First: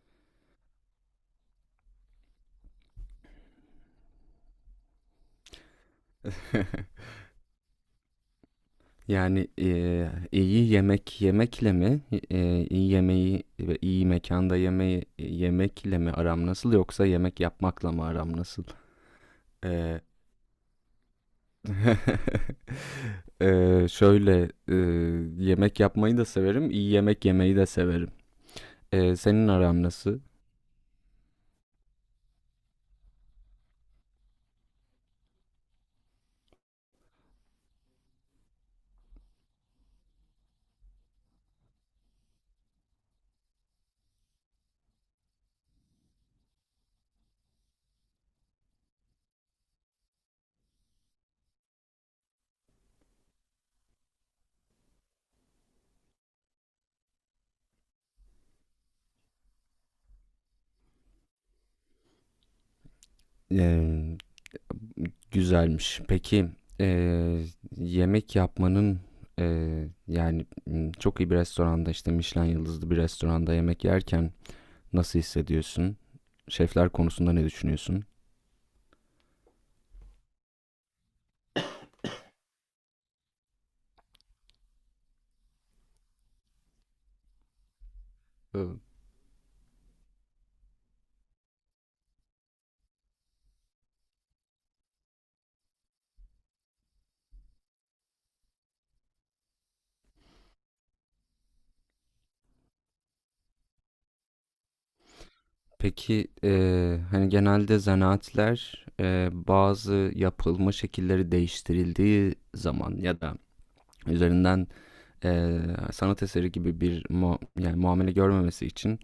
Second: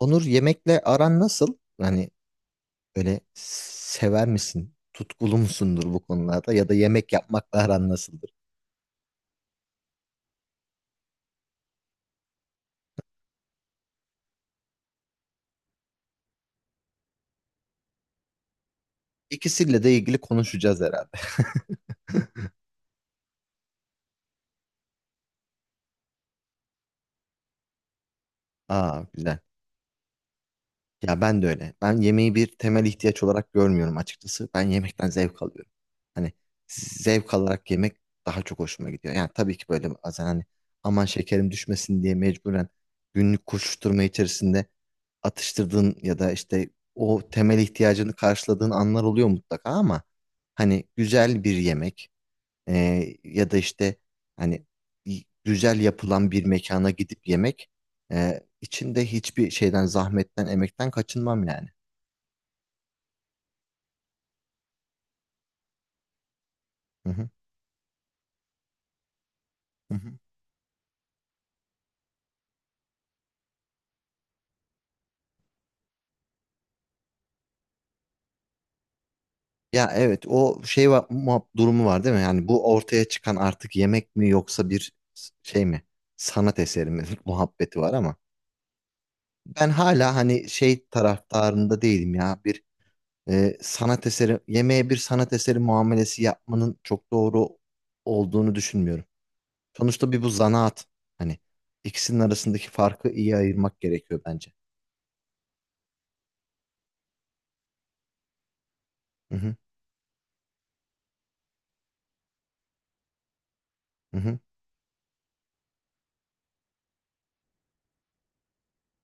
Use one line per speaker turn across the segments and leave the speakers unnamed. Onur, yemekle aran nasıl? Hani öyle sever misin? Tutkulu musundur bu konularda? Ya da yemek yapmakla aran nasıldır?
İyi yemek yemekle mi, iyi yemeği ve iyi mekanda yemeği yemekle mi aram nasıl yoksa yemek yapmakla mı aram nasıl?
İkisiyle de
Eee,
ilgili konuşacağız herhalde.
şöyle yemek yapmayı da severim, iyi yemek yemeyi de severim.
Aa, güzel.
Senin aram nasıl?
Ya ben de öyle. Ben yemeği bir temel ihtiyaç olarak görmüyorum açıkçası. Ben yemekten zevk alıyorum. Hani zevk alarak yemek daha çok hoşuma gidiyor. Yani tabii ki böyle bazen hani aman şekerim düşmesin diye mecburen günlük koşuşturma içerisinde atıştırdığın ya da işte o temel ihtiyacını karşıladığın anlar oluyor mutlaka, ama hani güzel bir yemek ya da işte hani güzel yapılan bir mekana gidip yemek, içinde hiçbir şeyden, zahmetten, emekten kaçınmam yani.
Eee, Güzelmiş. Peki
Hı hı,
eee, yemek yapmanın
hı hı.
çok iyi bir restoranda işte Michelin yıldızlı bir restoranda yemek yerken nasıl hissediyorsun? Şefler konusunda ne düşünüyorsun?
Ya evet, o şey var, durumu var değil mi? Yani bu ortaya çıkan artık yemek mi, yoksa bir şey mi? Sanat eseri mi? Muhabbeti var ama
Ee,
ben hala hani şey taraftarında değilim ya. Bir sanat eseri, yemeğe bir sanat eseri muamelesi yapmanın çok doğru olduğunu düşünmüyorum. Sonuçta bir bu zanaat. Hani ikisinin arasındaki farkı iyi ayırmak gerekiyor bence.
Peki hani genelde zanaatler
Hı hı,
bazı yapılma şekilleri değiştirildiği zaman ya da
hı hı,
üzerinden sanat eseri gibi yani muamele görmemesi için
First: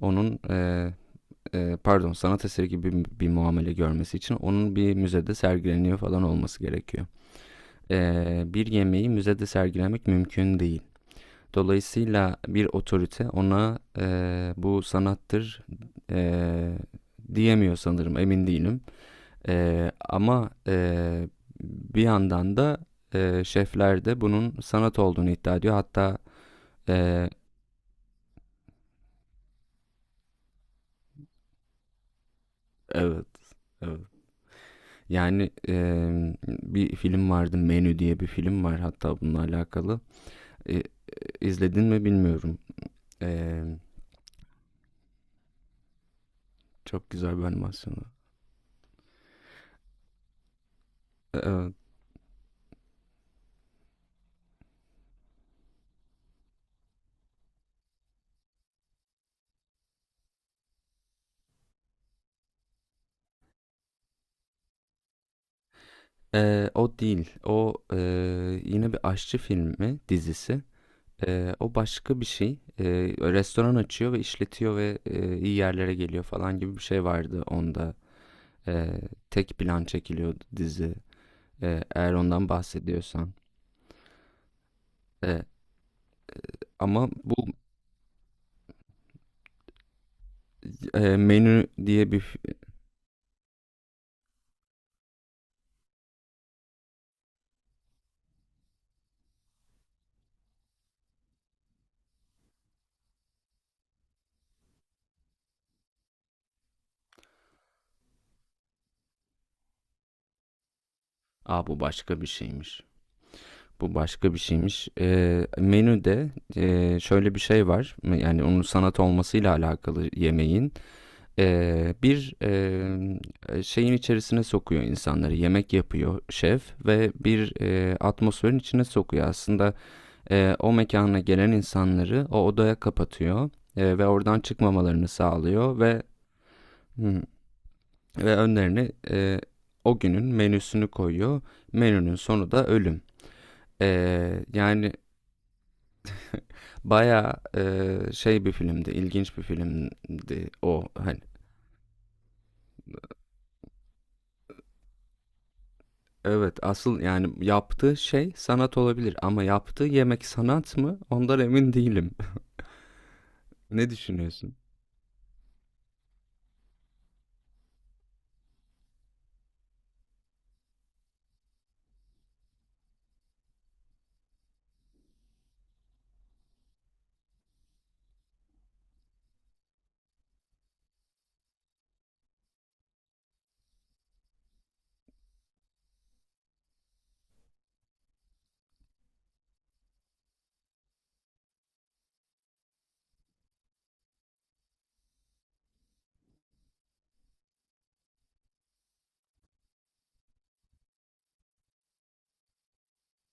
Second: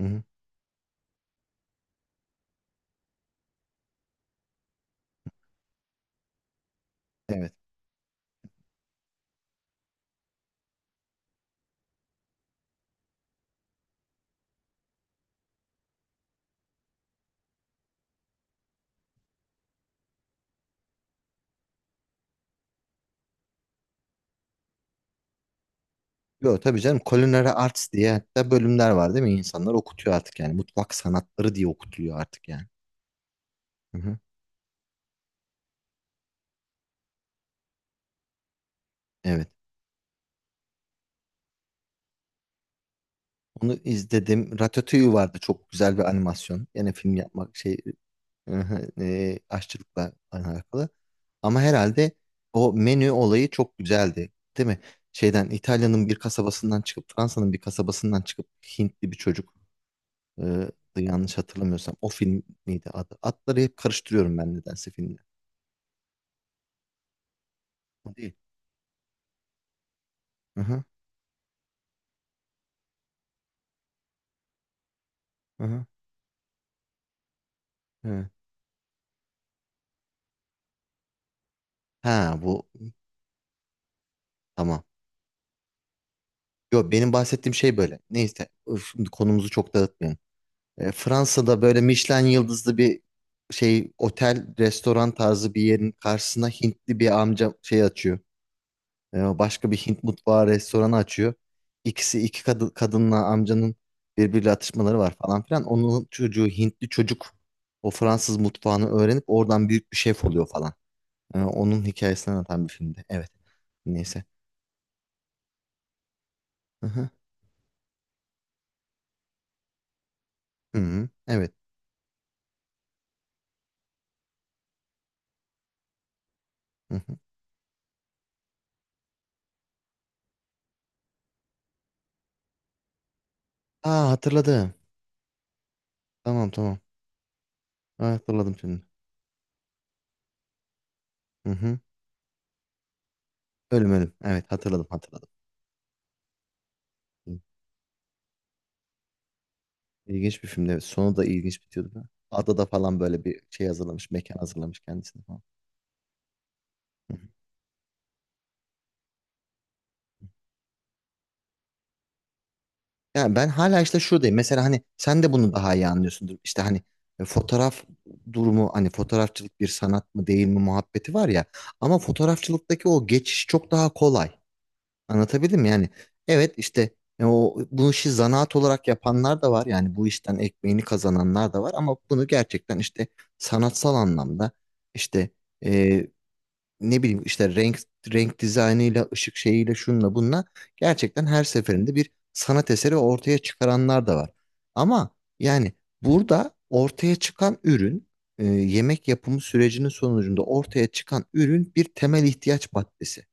hı hı.
onun pardon, sanat eseri gibi bir muamele görmesi için onun bir müzede sergileniyor falan olması gerekiyor.
Evet.
Bir yemeği müzede sergilemek mümkün değil. Dolayısıyla bir otorite ona bu sanattır eee, diyemiyor sanırım, emin değilim. Ama bir yandan da şefler de bunun sanat olduğunu iddia ediyor. Hatta
Yo tabii canım,
eee,
culinary arts diye hatta bölümler var değil mi? İnsanlar okutuyor artık yani. Mutfak sanatları diye okutuluyor artık yani.
evet,
Hı
evet.
hı.
Yani bir film vardı, Menü diye bir film var hatta bununla
Evet.
alakalı. E, e, izledin mi bilmiyorum. Eee,
Onu izledim. Ratatouille vardı, çok güzel bir animasyon. Yine
Çok
film
güzel bir
yapmak şey
animasyonu.
aşçılıkla alakalı. Ama
Evet.
herhalde o menü olayı çok güzeldi, değil mi? Şeyden, İtalya'nın bir kasabasından çıkıp, Fransa'nın bir kasabasından çıkıp Hintli bir çocuk, yanlış hatırlamıyorsam o film miydi adı? Adları hep karıştırıyorum ben nedense filmle.
O değil. O
O değil.
yine bir aşçı filmi
Hı
dizisi.
hı,
O başka bir şey. Restoran açıyor ve işletiyor ve iyi
hı hı,
yerlere geliyor falan gibi bir şey vardı onda.
evet.
Eee, Tek plan çekiliyordu dizi. Eğer
Ha
ondan
bu,
bahsediyorsan.
tamam.
Eee,
Yo,
ama
benim
bu
bahsettiğim şey böyle. Neyse öf, şimdi konumuzu çok dağıtmayalım.
eee,
Fransa'da
menü
böyle
diye bir...
Michelin yıldızlı bir şey otel, restoran tarzı bir yerin karşısına Hintli bir amca şey açıyor. Başka bir Hint mutfağı restoranı açıyor. İkisi, iki kadınla amcanın birbiriyle atışmaları var falan filan. Onun çocuğu, Hintli çocuk, o Fransız mutfağını öğrenip oradan büyük bir şef oluyor falan.
Aa, bu
Onun
başka bir
hikayesini anlatan bir
şeymiş.
filmdi. Evet.
Bu
Neyse.
başka bir şeymiş. Menüde
Hı hı.
şöyle bir şey var. Yani onun sanat olmasıyla alakalı yemeğin.
Hı hı. Evet.
Bir şeyin içerisine sokuyor insanları. Yemek yapıyor şef
Hı
ve
hı.
bir atmosferin içine sokuyor. Aslında o mekana gelen insanları o odaya kapatıyor, ve
Aa,
oradan
hatırladım.
çıkmamalarını sağlıyor ve
Tamam tamam.
hı,
Ha,
ve
hatırladım şimdi.
önlerine o günün menüsünü koyuyor.
Hı hı.
Menünün sonu da ölüm.
Ölüm, ölüm. Evet, hatırladım
Yani
hatırladım.
baya
Hı.
şey bir filmdi, ilginç bir
İlginç bir
filmdi
filmdi, evet.
o.
Sonu
Hani
da ilginç bitiyordu da. Adada falan böyle bir şey hazırlamış. Mekan hazırlamış kendisine falan.
evet, asıl
Hı hı.
yani yaptığı şey sanat olabilir ama yaptığı yemek sanat mı? Ondan emin değilim.
Yani ben hala
Ne
işte şuradayım.
düşünüyorsun?
Mesela hani sen de bunu daha iyi anlıyorsundur. İşte hani fotoğraf durumu, hani fotoğrafçılık bir sanat mı değil mi muhabbeti var ya. Ama fotoğrafçılıktaki o geçiş çok daha kolay. Anlatabildim mi? Yani evet, işte o bu işi zanaat olarak yapanlar da var. Yani bu işten ekmeğini kazananlar da var, ama bunu gerçekten işte sanatsal anlamda işte, e, ne bileyim işte renk renk dizaynıyla, ışık şeyiyle, şunla bununla gerçekten her seferinde bir sanat eseri ortaya çıkaranlar da var. Ama yani burada ortaya çıkan ürün, yemek yapımı sürecinin sonucunda ortaya çıkan ürün bir temel ihtiyaç maddesi.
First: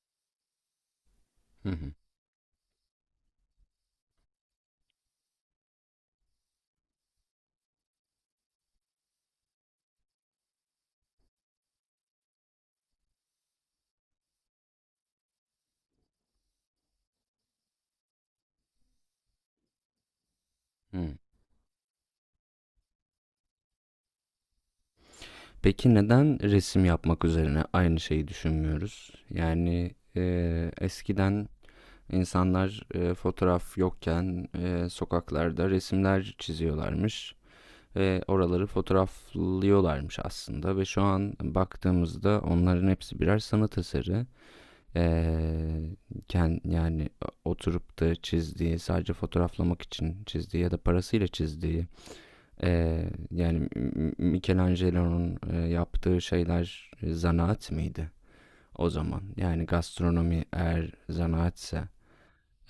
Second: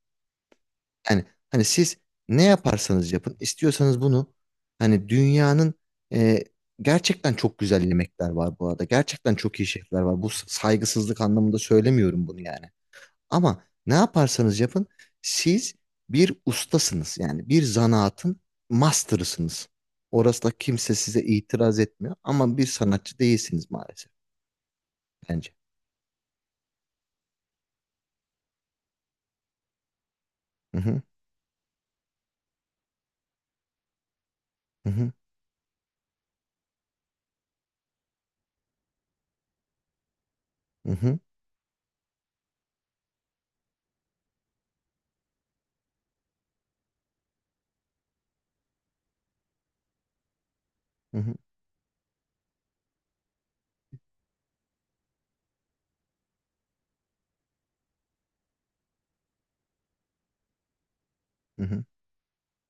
Yani hani
Hı hı.
siz ne yaparsanız yapın, istiyorsanız bunu hani dünyanın e, gerçekten çok güzel yemekler var bu arada. Gerçekten çok iyi şefler var. Bu saygısızlık anlamında söylemiyorum bunu yani. Ama ne yaparsanız yapın, siz bir ustasınız. Yani bir zanaatın master'ısınız. Orası da, kimse
Hı.
size itiraz etmiyor, ama bir sanatçı değilsiniz maalesef bence.
Peki neden resim yapmak üzerine aynı şeyi düşünmüyoruz? Yani
Hı hı,
eskiden insanlar fotoğraf yokken
hı hı,
sokaklarda resimler çiziyorlarmış ve oraları fotoğraflıyorlarmış aslında, ve
hı
şu
hı,
an baktığımızda onların hepsi birer sanat eseri. Ee, Yani oturup da çizdiği, sadece fotoğraflamak için çizdiği ya da
hı
parasıyla
hı,
çizdiği, yani Michelangelo'nun yaptığı şeyler zanaat mıydı o zaman, yani gastronomi eğer
hı hı.
zanaatse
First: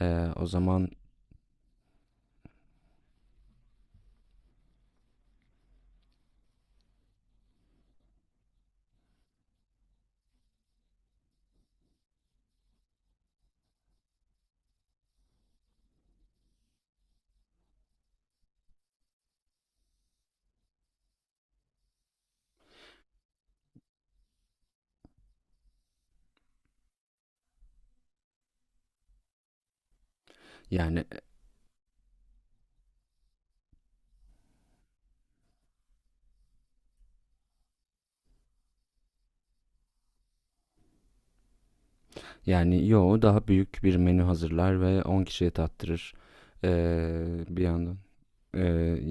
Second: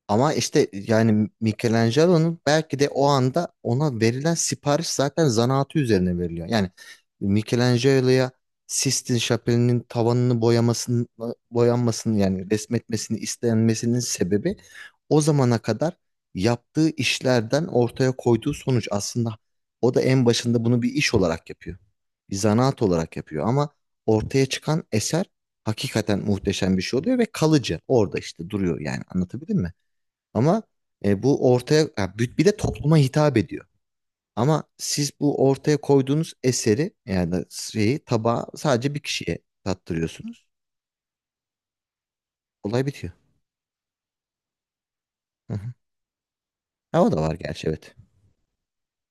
Ama
o
işte
zaman
yani Michelangelo'nun belki de o anda ona verilen sipariş zaten zanaatı üzerine veriliyor. Yani Michelangelo'ya Sistine Şapeli'nin tavanını boyamasını, boyanmasını, yani resmetmesini istenmesinin sebebi, o zamana kadar yaptığı işlerden ortaya koyduğu sonuç. Aslında o da en başında bunu bir iş olarak yapıyor. Bir zanaat olarak yapıyor, ama ortaya çıkan eser hakikaten muhteşem bir şey oluyor ve kalıcı. Orada işte duruyor yani, anlatabildim mi? Ama
yani
bu ortaya ya, bir de topluma hitap ediyor. Ama siz bu ortaya koyduğunuz eseri, yani da şeyi, tabağı sadece bir kişiye tattırıyorsunuz. Olay
yani
bitiyor.
yo, daha büyük bir menü hazırlar ve 10 kişiye
Hı hı.
tattırır.
Ha, o da var
Bir
gerçi, evet.
yandan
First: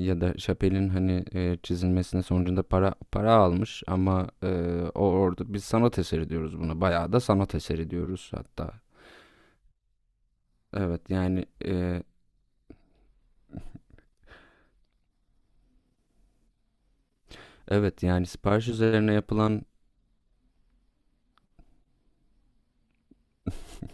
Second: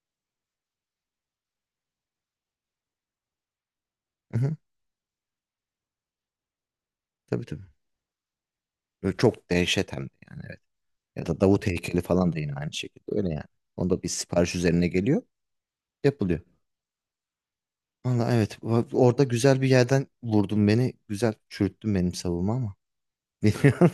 ya da Chappelle'in hani, çizilmesinin sonucunda para almış ama,
Hı hı.
o orada biz sanat eseri diyoruz buna. Bayağı da
Tabii
sanat
tabii.
eseri diyoruz hatta.
Böyle çok dehşet hem de, yani evet.
Evet
Ya da
yani,
Davut heykeli falan da yine aynı şekilde öyle yani. Onda bir sipariş üzerine geliyor, yapılıyor.
evet, yani
Valla evet,
sipariş üzerine
orada güzel
yapılan.
bir yerden vurdun beni. Güzel çürüttün benim savunma ama. Bilmiyorum.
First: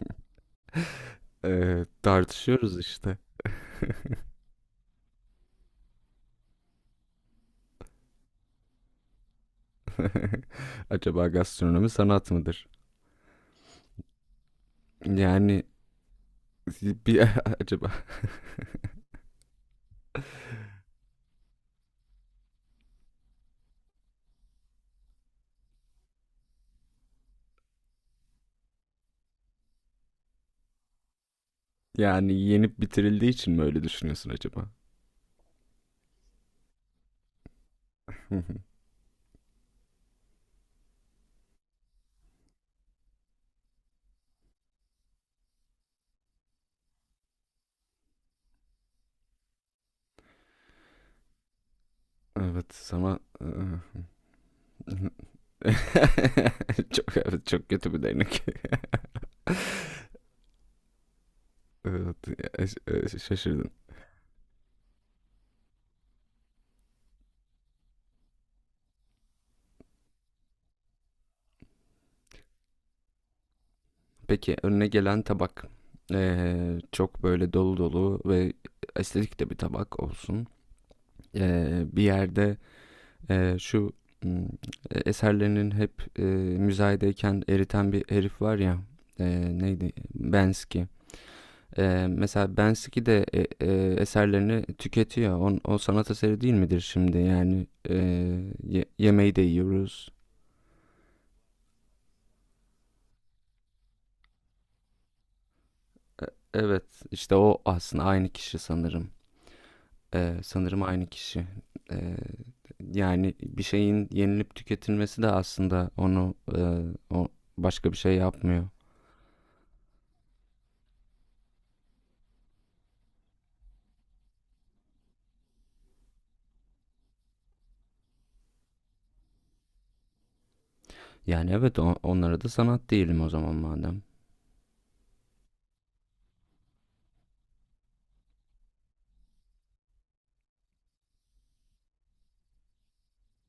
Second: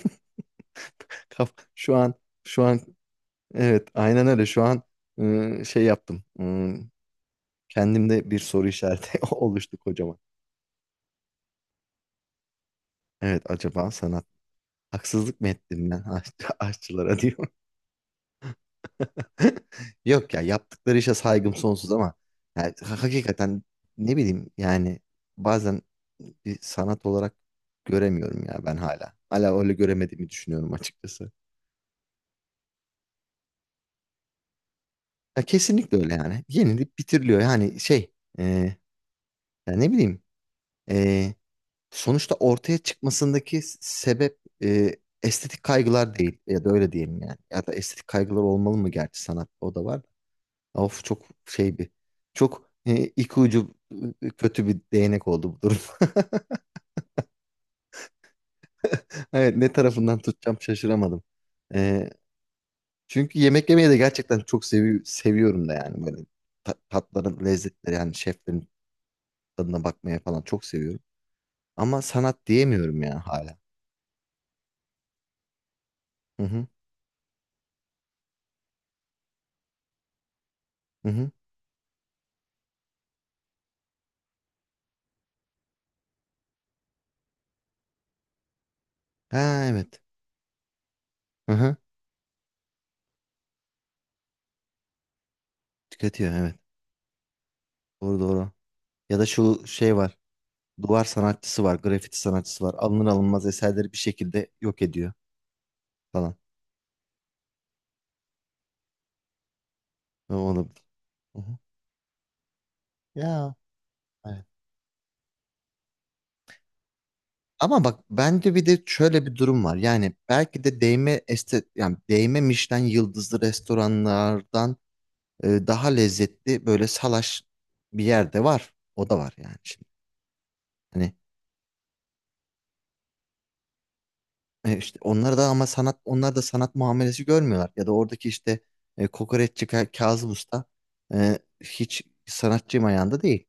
Şu an, şu
Tartışıyoruz
an
işte.
evet, aynen öyle. Şu an şey yaptım. Kendimde bir soru işareti oluştu kocaman.
Acaba gastronomi sanat mıdır?
Evet, acaba sanat, haksızlık mı
Yani
ettim ben aşçılara,
bir
diyor.
acaba
Yok ya, yaptıkları işe saygım sonsuz ama yani, hakikaten ne bileyim yani, bazen bir sanat olarak göremiyorum ya ben hala. Hala öyle göremediğimi düşünüyorum açıkçası.
yani yenip bitirildiği için mi öyle düşünüyorsun acaba?
Ya kesinlikle öyle yani. Yenilip bitiriliyor yani şey, e, ya ne bileyim, sonuçta ortaya çıkmasındaki sebep estetik kaygılar değil, ya da öyle diyelim yani. Ya da estetik kaygılar olmalı mı gerçi, sanatta o da var. Of, çok şey bir, çok
Evet, sana
iki ucu kötü bir değnek oldu bu durum.
çok, evet, çok kötü bir değnek.
Evet, ne tarafından tutacağım şaşıramadım. E,
Evet,
çünkü yemek
şaşırdın.
yemeyi de gerçekten çok seviyorum da yani böyle tatların lezzetleri, yani şeflerin tadına bakmaya falan çok seviyorum. Ama sanat diyemiyorum ya hala.
Peki önüne gelen tabak
Hı hı.
Çok böyle dolu dolu ve estetik de bir tabak olsun.
Hı hı.
Bir yerde e, şu hmm, eserlerinin hep müzayedeyken eriten bir herif var ya. e,
Ha
Neydi?
evet.
Bensky.
Hı hı.
Mesela Bensky de eserlerini tüketiyor. On, o sanat
Tüketiyor,
eseri
evet.
değil midir şimdi? Yani
Doğru doğru. Ya da
yemeği de
şu şey
yiyoruz.
var. Duvar sanatçısı var. Grafiti sanatçısı var. Alınır alınmaz eserleri bir şekilde yok ediyor
E,
falan.
evet, işte o aslında aynı kişi sanırım.
O olabilir.
Sanırım aynı
Hı
kişi.
hı.
E, Yani
Ya,
bir şeyin
evet.
yenilip tüketilmesi de aslında onu o
Ama
başka bir
bak,
şey
bence bir
yapmıyor.
de şöyle bir durum var. Yani belki de değme este, yani değme Michelin yıldızlı restoranlardan daha lezzetli böyle salaş bir yerde var. O da var yani şimdi. Hani
Yani evet, o- onlara da sanat değilim o zaman madem.
İşte onlar da, ama sanat, onlar da sanat muamelesi görmüyorlar. Ya da oradaki işte kokoreççi Kazım Usta hiç sanatçı ayağında değil.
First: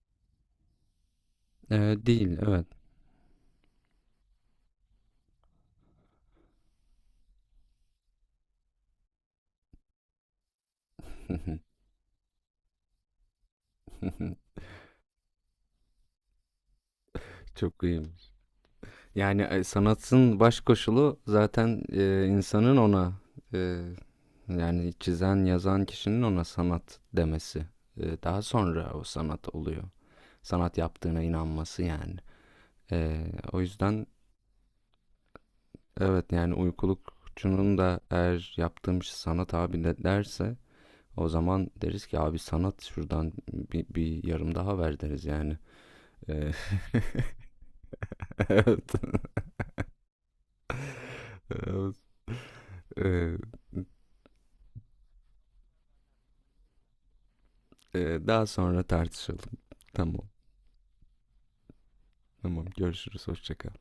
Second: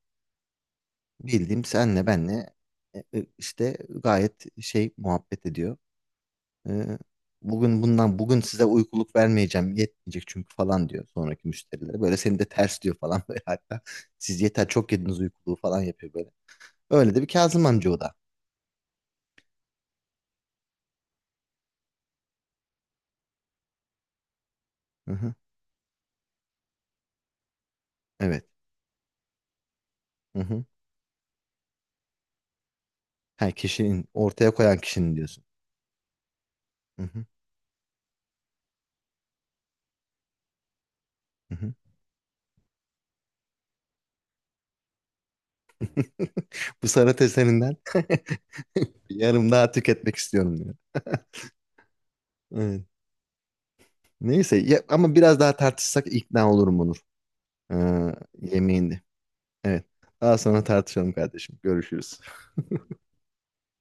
Bildiğim senle
Değil,
benle
evet.
işte gayet şey muhabbet ediyor. E, bugün bundan, bugün size uykuluk vermeyeceğim, yetmeyecek çünkü, falan diyor sonraki müşterilere. Böyle seni de ters diyor falan böyle hatta. Siz yeter, çok yediniz uykuluğu, falan yapıyor böyle. Öyle de bir Kazım
Çok
amca o
iyi.
da.
Yani, sanatın baş koşulu zaten, insanın ona, eee, yani
Hı hı.
çizen, yazan kişinin ona sanat demesi. Daha
Evet.
sonra o sanat oluyor.
Hı hı.
Sanat yaptığına inanması yani.
Ha,
O
kişinin,
yüzden
ortaya koyan kişinin diyorsun.
evet, yani
Hı hı.
uykulukçunun da eğer yaptığım şey sanat abi de derse o
Hı
zaman
hı.
deriz ki abi sanat şuradan bir yarım daha ver deriz yani. Eee,
Bu sanat eserinden yarım daha tüketmek istiyorum, diyor.
evet,
Evet.
eee,
Neyse ya, ama biraz daha tartışsak ikna olurum Onur. Ee,
Daha sonra
yemeğinde.
tartışalım.
Evet.
Tamam.
Daha sonra tartışalım kardeşim. Görüşürüz.
Tamam, görüşürüz, hoşçakal.